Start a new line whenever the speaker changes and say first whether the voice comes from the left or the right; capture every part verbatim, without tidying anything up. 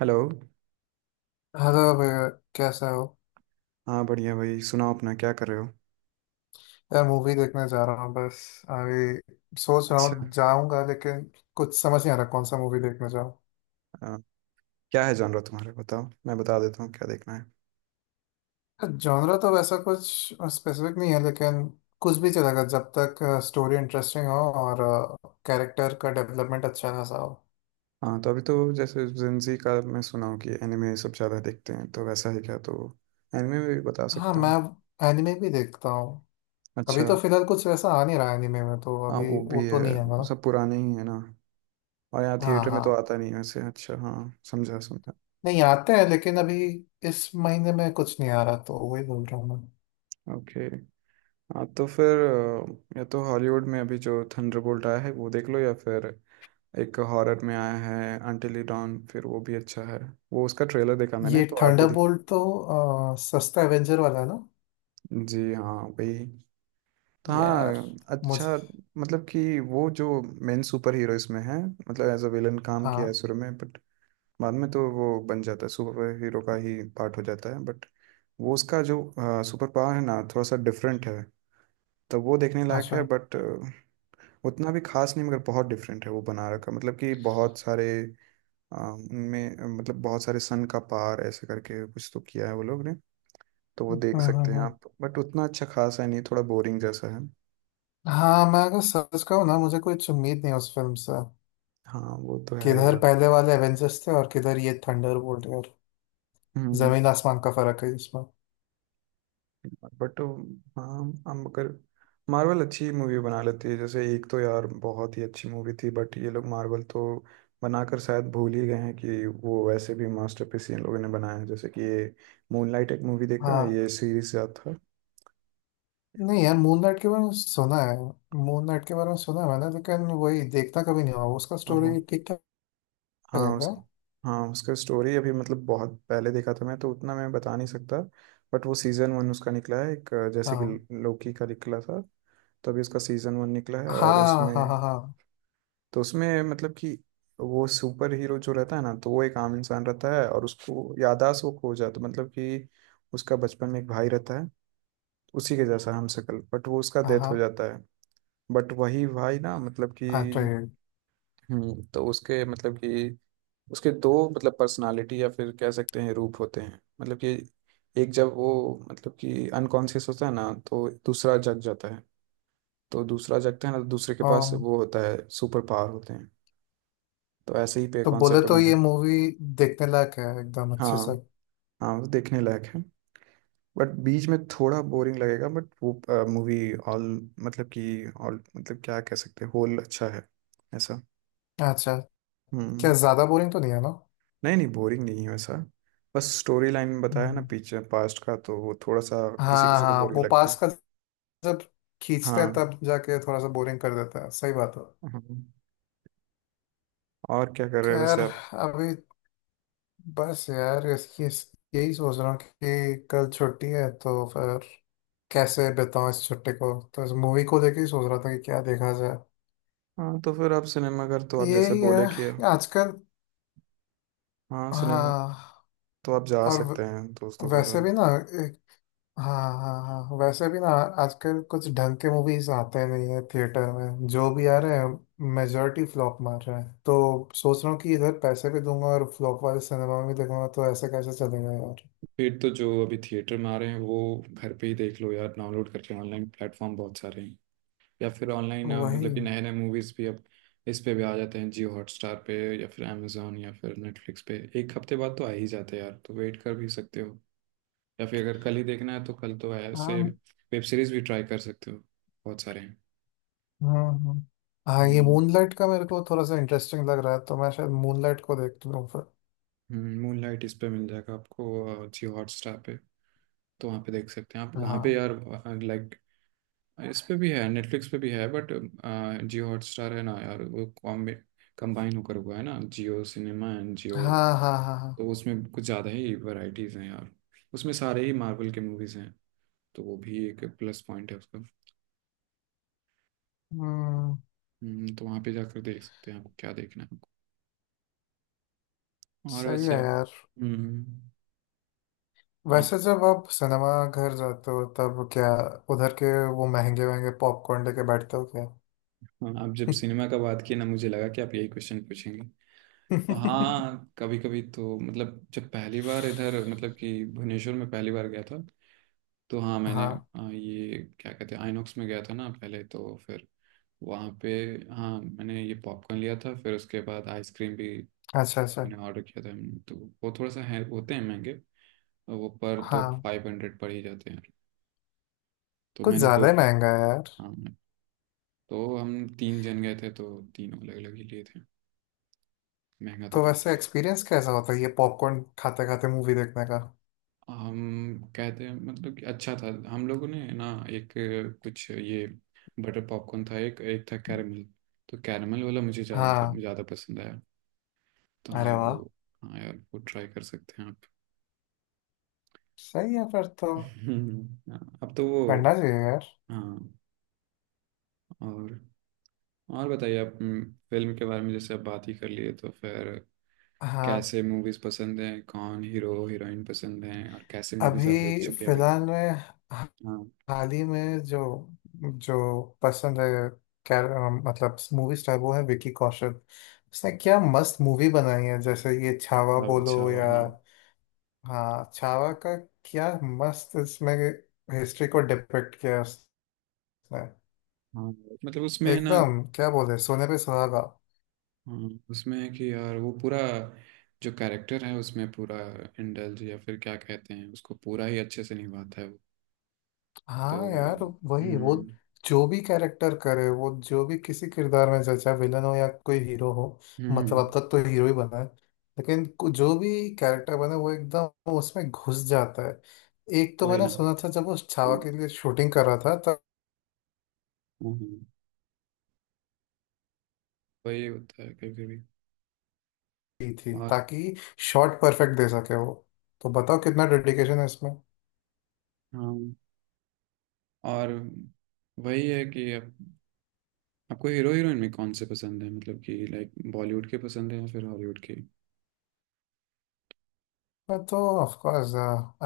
right: Hello.
left: Hello भैया। कैसा हो?
right: हाँ बढ़िया। भाई सुनाओ, अपना क्या कर रहे हो?
left: यार, मूवी देखने जा रहा हूँ बस। अभी सोच रहा
right: अच्छा।
left: हूँ जाऊंगा लेकिन कुछ समझ नहीं आ रहा कौन सा मूवी देखने जाऊँ।
right: आ, क्या है जॉनर तुम्हारा? बताओ, मैं बता देता हूँ क्या देखना है।
left: जॉनरा तो वैसा कुछ स्पेसिफिक नहीं है लेकिन कुछ भी चलेगा जब तक स्टोरी इंटरेस्टिंग हो और कैरेक्टर का डेवलपमेंट अच्छा खासा हो।
right: हाँ, तो अभी तो जैसे जेंजी का मैं सुना हूँ कि एनिमे सब ज़्यादा देखते हैं, तो वैसा ही क्या, तो एनिमे में भी बता
left: हाँ,
right: सकता
left: मैं
right: हूँ।
left: एनिमे भी देखता हूँ। अभी
right: अच्छा।
left: तो फिलहाल कुछ वैसा आ नहीं रहा एनिमे में तो
right: हाँ,
left: अभी
right: वो भी
left: वो तो
right: है।
left: नहीं है मेरा।
right: वो सब पुराने ही है ना, और यहाँ
left: हाँ
right: थिएटर में
left: हाँ।
right: तो आता नहीं है वैसे। अच्छा, हाँ। समझा समझा।
left: नहीं आते हैं लेकिन अभी इस महीने में कुछ नहीं आ रहा तो वही बोल रहा हूँ मैं।
right: ओके। हाँ, तो फिर अ, या तो हॉलीवुड में अभी जो थंडरबोल्ट आया है वो देख लो, या फिर एक हॉरर में आया है अंटिल यू डॉन, फिर वो भी अच्छा है। वो उसका ट्रेलर देखा मैंने,
left: ये
right: तो आप भी देख।
left: थंडरबोल्ट तो अ, सस्ता एवेंजर वाला है ना?
right: जी हाँ, वही। तो
left: यार
right: हाँ।
left: मुझे।
right: अच्छा। मतलब कि वो जो मेन सुपर हीरो इसमें है, मतलब एज अ विलन काम
left: हाँ।
right: किया है शुरू में, बट बाद में तो वो बन जाता है, सुपर हीरो का ही पार्ट हो जाता है। बट वो उसका जो सुपर पावर है ना, थोड़ा सा डिफरेंट है। तो वो देखने लायक है,
left: अच्छा।
right: बट उतना भी खास नहीं। मगर बहुत डिफरेंट है वो बना रखा, मतलब कि बहुत सारे आ, उनमें अ, मतलब बहुत सारे सन का पार ऐसे करके कुछ तो किया है वो लोग ने। तो वो
left: हम्म
right: देख
left: हम्म
right: सकते हैं
left: हम्म।
right: आप, बट उतना अच्छा खास है नहीं, थोड़ा बोरिंग जैसा है।
left: हाँ, मैं अगर सच कहूँ ना मुझे कुछ उम्मीद नहीं है उस फिल्म से।
right: हाँ, वो तो है
left: किधर
right: यार।
left: पहले वाले एवेंजर्स थे और किधर ये थंडरबोल्ट यार।
right: हम्म।
left: जमीन आसमान का फर्क है इसमें।
right: बट हाँ, हम अगर मार्वल अच्छी मूवी बना लेती है, जैसे एक तो यार बहुत ही अच्छी मूवी थी। बट ये लोग मार्वल तो बनाकर शायद भूल ही गए हैं कि वो वैसे भी मास्टरपीस इन लोगों ने बनाया है, जैसे कि ये मूनलाइट एक मूवी देखा है,
left: हाँ।
right: ये सीरीज याद था।
left: नहीं यार, मून नाइट के बारे में सुना है। मून नाइट के बारे में सुना है मैंने लेकिन वही देखना कभी नहीं हुआ। उसका
right: अब वो
left: स्टोरी ठीक ठाक है
right: हाँ,
left: क्या?
right: उस हाँ, उसका स्टोरी अभी मतलब बहुत पहले देखा था मैं, तो उतना मैं बता नहीं सकता। बट वो सीज़न वन उसका निकला है एक, अ, जैसे कि
left: हाँ
right: लोकी का निकला था। तो अभी उसका सीज़न वन निकला है, और
left: हाँ हाँ हाँ।
right: उसमें
left: हाँ
right: तो उसमें मतलब कि वो सुपर हीरो जो रहता है ना, तो वो एक आम इंसान रहता है, और उसको याददाश्त वो खो जाता, मतलब कि उसका बचपन में एक भाई रहता है, उसी के जैसा हमशक्ल, बट वो उसका
left: हाँ
right: डेथ हो
left: हाँ,
right: जाता है। बट वही भाई ना, मतलब कि,
left: अरे
right: हम्म तो उसके, मतलब कि उसके दो, मतलब पर्सनालिटी या फिर कह सकते हैं रूप होते हैं, मतलब कि एक जब वो, मतलब कि अनकॉन्शियस होता है ना, तो दूसरा जग जाता है। तो दूसरा जगता है ना, तो दूसरे के पास
left: हाँ।
right: वो होता है, सुपर पावर होते हैं। तो ऐसे ही पे
left: तो बोले
right: कॉन्सेप्ट पे
left: तो
right: बना
left: ये
right: है।
left: मूवी देखने लायक है एकदम अच्छे से।
right: हाँ, हाँ, वो देखने लायक है। बट बीच में थोड़ा बोरिंग लगेगा, बट वो मूवी ऑल, मतलब कि ऑल, मतलब क्या कह सकते हैं, होल अच्छा है ऐसा।
left: अच्छा।
right: हम्म,
left: क्या ज्यादा बोरिंग तो नहीं है ना?
right: नहीं, नहीं, बोरिंग नहीं है वैसा। बस स्टोरी लाइन बताया ना,
left: हम्म।
right: पीछे पास्ट का, तो वो थोड़ा सा किसी
left: हाँ
right: किसी को
left: हाँ,
right: बोरिंग
left: वो
right: लगता
left: पास
right: है।
left: का जब खींचते हैं
right: हाँ,
left: तब जाके थोड़ा सा बोरिंग कर देता है। सही बात है।
right: हाँ। और क्या कर रहे हो
left: खैर,
right: वैसे आप?
left: अभी बस यार इसकी इस- यही सोच रहा हूँ कि कल छुट्टी है तो फिर कैसे बिताऊँ इस छुट्टी को, तो इस मूवी को लेके ही सोच रहा था कि क्या देखा जाए।
right: हाँ, तो फिर आप सिनेमा घर, तो आप जैसे
left: यही
right: बोले कि,
left: है आजकल।
right: हाँ सिनेमा,
left: हाँ।
right: तो आप जा
left: और
right: सकते
left: व-
right: हैं दोस्तों के
left: वैसे
right: साथ।
left: भी ना। हाँ हाँ हाँ, वैसे भी ना। आजकल कुछ ढंग के मूवीज आते नहीं है थिएटर में, जो भी आ रहे हैं मेजोरिटी फ्लॉप मार रहे हैं तो सोच रहा हूँ कि इधर पैसे भी दूंगा और फ्लॉप वाले सिनेमा में भी देखूंगा, तो ऐसे कैसे चलेगा यार।
right: फिर तो जो अभी थिएटर में आ रहे हैं, वो घर पे ही देख लो यार, डाउनलोड करके। ऑनलाइन प्लेटफॉर्म बहुत सारे हैं। या फिर ऑनलाइन, मतलब
left: वही।
right: कि नए नए मूवीज भी अब इस पे भी आ जाते हैं, जियो हॉटस्टार पे। या फिर amazon या फिर नेटफ्लिक्स पे एक हफ्ते बाद तो आ ही जाते हैं यार, तो वेट कर भी सकते हो। या फिर अगर कल ही देखना है तो कल तो है ऐसे।
left: हाँ
right: वेब सीरीज भी ट्राई कर सकते हो, बहुत सारे हैं।
left: हाँ हाँ हाँ। ये
right: हम्म।
left: मूनलाइट का मेरे को थोड़ा सा इंटरेस्टिंग लग रहा है तो मैं शायद मूनलाइट को देख लूँ फिर।
right: मूनलाइट इस पे मिल जाएगा आपको, अ, जियो हॉटस्टार पे। तो वहाँ पे देख सकते हैं आप, वहाँ पे
left: हाँ
right: यार, लाइक इस पे भी है, नेटफ्लिक्स पे भी है, बट जियो हॉटस्टार है ना यार, वो कॉम्बे कंबाइन होकर हुआ है ना, जियो सिनेमा एंड
left: हाँ
right: जियो।
left: हाँ हाँ
right: तो
left: हाँ।
right: उसमें कुछ ज़्यादा ही वैरायटीज़ हैं यार। उसमें सारे ही मार्वल के मूवीज़ हैं, तो वो भी एक प्लस पॉइंट है उसका।
left: हम्म।
right: हम्म, तो वहाँ पे जाकर देख सकते हैं आपको क्या देखना है। और
left: सही
right: वैसे
left: है यार।
right: हम्म, आप
left: वैसे जब आप सिनेमा घर जाते हो तब क्या उधर के वो महंगे महंगे पॉपकॉर्न लेके बैठते हो क्या?
right: हाँ, आप जब सिनेमा का बात किए ना, मुझे लगा कि आप यही क्वेश्चन पूछेंगे। तो हाँ, कभी कभी तो मतलब जब पहली बार इधर, मतलब कि भुवनेश्वर में पहली बार गया था, तो हाँ मैंने,
left: हाँ।
right: आ, ये क्या कहते हैं, आइनॉक्स में गया था ना पहले, तो फिर वहाँ पे हाँ मैंने ये पॉपकॉर्न लिया था, फिर उसके बाद आइसक्रीम भी
left: अच्छा अच्छा।
right: मैंने ऑर्डर किया था हमने, तो वो थोड़ा सा है, होते हैं महंगे। और वो पर तो
left: हाँ,
right: फाइव हंड्रेड पड़ ही जाते हैं। तो
left: कुछ
right: मैंने दो,
left: ज्यादा ही महंगा है यार।
right: हाँ, तो हम तीन जन गए थे, तो तीनों अलग अलग ही लिए थे। महंगा तो
left: तो
right: पड़ता
left: वैसे
right: है यार।
left: एक्सपीरियंस कैसा होता है ये पॉपकॉर्न खाते खाते मूवी देखने का?
right: हम कहते हैं, मतलब कि अच्छा था, हम लोगों ने ना एक, कुछ ये बटर पॉपकॉर्न था, एक एक था कैरमल। तो कैरमल वाला मुझे ज़्यादा था
left: हाँ।
right: ज़्यादा पसंद आया। तो हाँ
left: अरे वाह।
right: वो, हाँ यार, वो ट्राई कर सकते हैं आप।
left: सही है, फिर तो
right: हम्म, हाँ, अब तो
left: करना
right: वो।
left: चाहिए यार।
right: हाँ, और और बताइए आप, हम्म, फिल्म के बारे में जैसे आप बात ही कर लिए, तो फिर
left: हाँ।
right: कैसे मूवीज पसंद हैं? कौन हीरो हीरोइन पसंद हैं? और कैसे मूवीज आप
left: अभी
right: देख चुके हैं अभी?
left: फिलहाल में,
right: हाँ,
left: हाल ही में जो जो पसंद है, कैर मतलब मूवी स्टार, वो है विकी कौशल। उसने क्या मस्त मूवी बनाई है जैसे ये छावा
right: हवा,
left: बोलो
right: अच्छा, हवा,
left: या।
right: हाँ,
left: हाँ, छावा का क्या मस्त, इसमें हिस्ट्री को डिपिक्ट किया है उसने।
right: हाँ। मतलब उसमें है ना।
left: एकदम क्या बोले, सोने पे सुहागा।
right: हाँ, उसमें है कि यार वो पूरा, जो कैरेक्टर है उसमें पूरा इंडल्ज, या फिर क्या कहते हैं उसको, पूरा ही अच्छे से निभाता है वो। तो
left: हाँ यार। वही वो,
right: हम्म,
left: जो भी कैरेक्टर करे वो, जो भी किसी किरदार में, चाहे चाहे विलन हो या कोई हीरो हो। मतलब
right: हम्म,
left: अब तक तो हीरो ही बना है लेकिन कु- जो भी कैरेक्टर बने वो एकदम उसमें घुस जाता है। एक तो
right: वही
left: मैंने
right: ना,
left: सुना था जब वो छावा के लिए शूटिंग कर रहा था तब
right: हम्म, वही होता है कभी कभी,
left: की थी
right: और
left: ताकि शॉट परफेक्ट दे सके वो। तो बताओ कितना डेडिकेशन है इसमें।
right: हाँ, और वही है कि आप, आपको हीरो हीरोइन में कौन से पसंद है, मतलब कि लाइक बॉलीवुड के पसंद है या फिर हॉलीवुड के?
left: मैं तो ऑफ कोर्स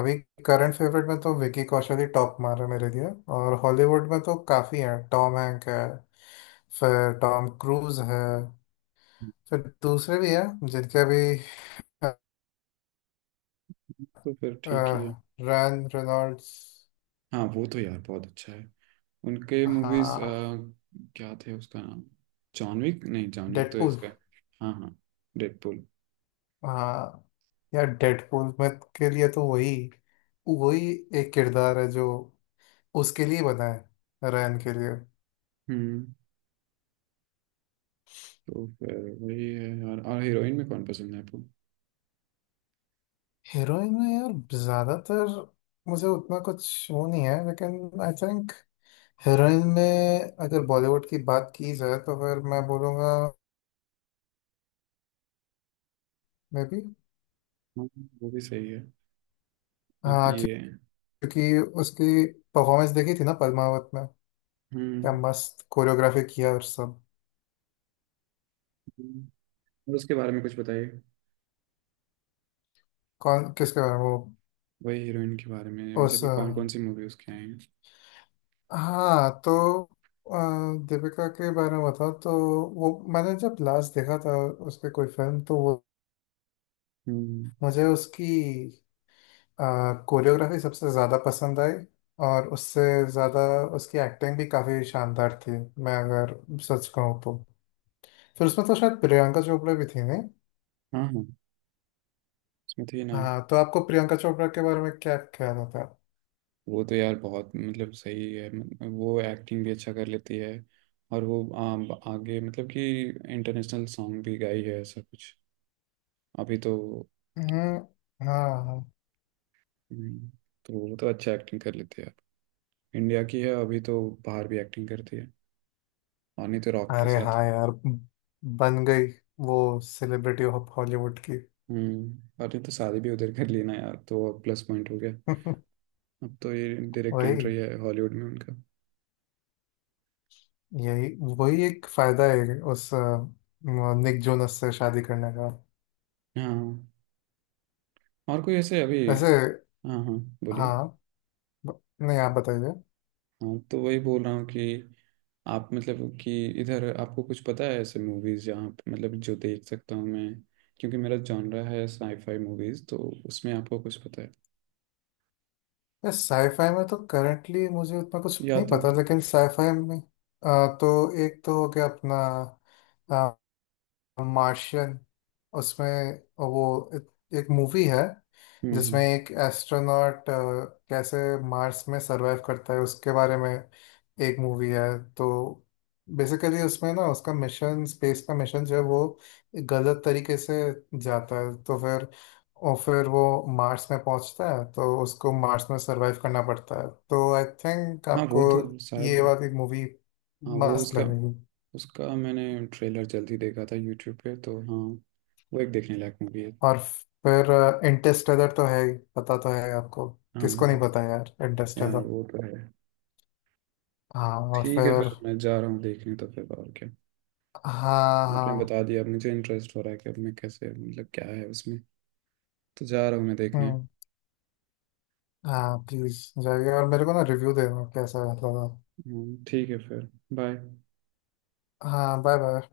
left: अभी करंट फेवरेट में तो विकी कौशल ही टॉप मार है मेरे लिए। और हॉलीवुड में तो काफ़ी हैं, टॉम हैंक है, फिर टॉम क्रूज है, फिर दूसरे भी हैं जिनके अभी,
right: तो फिर ठीक ही है।
left: रैन रेनॉल्ड्स।
right: हाँ, वो तो यार बहुत अच्छा है। उनके मूवीज
left: हाँ।
right: क्या थे, उसका नाम? John Wick? नहीं, जॉन विक तो
left: डेडपूल।
right: इसका है। हाँ, हाँ। डेडपूल।
left: हाँ, यार डेडपूल में के लिए तो वही वही एक किरदार है जो उसके लिए बना है, रैन के लिए।
right: हम्म। तो फिर वही है यार। और हीरोइन में कौन पसंद है आपको?
left: हीरोइन में यार ज्यादातर मुझे उतना कुछ वो नहीं है लेकिन आई थिंक हीरोइन में अगर बॉलीवुड की बात की जाए तो फिर मैं बोलूँगा मे बी।
right: हाँ, वो भी सही है। आप
left: हाँ। क्यों-
right: ये,
left: क्योंकि उसकी परफॉर्मेंस देखी थी ना पद्मावत में। क्या
right: हम्म।
left: मस्त कोरियोग्राफी किया और सब।
right: और उसके बारे में कुछ बताइए।
left: कौन किसके बारे में? वो
right: वही हीरोइन के बारे में, मतलब
left: उस
right: कि
left: अ,
right: कौन कौन सी मूवी उसके आई हैं।
left: हाँ तो अ, दीपिका के बारे में बताओ तो, वो मैंने जब लास्ट देखा था उसके कोई फिल्म तो वो,
right: हम्म,
left: मुझे उसकी कोरियोग्राफी सबसे ज़्यादा पसंद आई और उससे ज़्यादा उसकी एक्टिंग भी काफ़ी शानदार थी। मैं अगर सच कहूँ तो फिर उसमें तो शायद प्रियंका चोपड़ा भी थी नहीं?
right: हाँ, हाँ, उसमें थी ना।
left: हाँ तो आपको प्रियंका चोपड़ा के बारे में क्या ख्याल होता है?
right: वो तो यार बहुत, मतलब सही है, मतलब वो एक्टिंग भी अच्छा कर लेती है। और वो आम, आगे, मतलब कि इंटरनेशनल सॉन्ग भी गाई है, ऐसा कुछ अभी तो।
left: हम्म, हाँ हाँ।
right: हम्म, तो वो तो अच्छा एक्टिंग कर लेती है। इंडिया की है, अभी तो बाहर भी एक्टिंग करती है। और नहीं तो रॉक के
left: अरे
right: साथ।
left: हाँ यार, बन गई वो सेलिब्रिटी ऑफ हॉलीवुड की।
right: हम्म, और नहीं तो शादी भी उधर कर लेना यार, तो प्लस पॉइंट हो गया। अब तो ये डायरेक्ट
left: वही,
right: एंट्री है हॉलीवुड में उनका।
left: यही वही एक फायदा है उस अ, निक जोनस से शादी करने का।
right: हाँ, और कोई ऐसे अभी।
left: वैसे।
right: हाँ, हाँ, बोलिए।
left: हाँ। ब- नहीं आप बताइए।
right: हाँ, तो वही बोल रहा हूँ कि आप, मतलब कि इधर आपको कुछ पता है ऐसे मूवीज जहाँ पे, मतलब जो देख सकता हूँ मैं। क्योंकि मेरा जॉनरा है साईफाई मूवीज, तो उसमें आपको कुछ पता है?
left: यार, साईफाई में तो करंटली मुझे उतना कुछ
right: या
left: नहीं
right: तो
left: पता
right: हम्म,
left: लेकिन साईफाई में अ, तो एक तो हो गया अपना मार्शियन। उसमें वो एक, एक मूवी है,
right: हम्म,
left: जिसमें एक एस्ट्रोनॉट कैसे मार्स में सरवाइव करता है उसके बारे में एक मूवी है। तो बेसिकली उसमें ना उसका मिशन, स्पेस का मिशन जो है वो गलत तरीके से जाता है, तो फिर और फिर वो मार्स में पहुंचता है तो उसको मार्स में सरवाइव करना पड़ता है। तो आई थिंक
right: हाँ वो
left: आपको
right: तो शायद,
left: ये वाली मूवी
right: हाँ वो
left: मस्त
right: उसका
left: लगेगी।
right: उसका मैंने ट्रेलर जल्दी देखा था यूट्यूब पे, तो हाँ वो एक देखने लायक मूवी है।
left: और फिर इंटरस्टेलर तो है ही, पता तो है आपको।
right: हाँ,
left: किसको नहीं
right: हाँ
left: पता यार
right: यार,
left: इंटरस्टेलर।
right: वो तो है।
left: हाँ और
right: ठीक है,
left: फिर।
right: फिर मैं जा रहा हूँ देखने, तो फिर और क्या?
left: हाँ
right: आपने
left: हाँ।
right: बता दिया, अब मुझे इंटरेस्ट हो रहा है कि अब मैं कैसे, मतलब क्या है उसमें, तो जा रहा हूँ मैं देखने।
left: हम्म। हाँ प्लीज, जाइए और मेरे को ना रिव्यू देना कैसा लगा।
right: हम्म, ठीक है फिर। बाय।
left: हाँ, बाय बाय।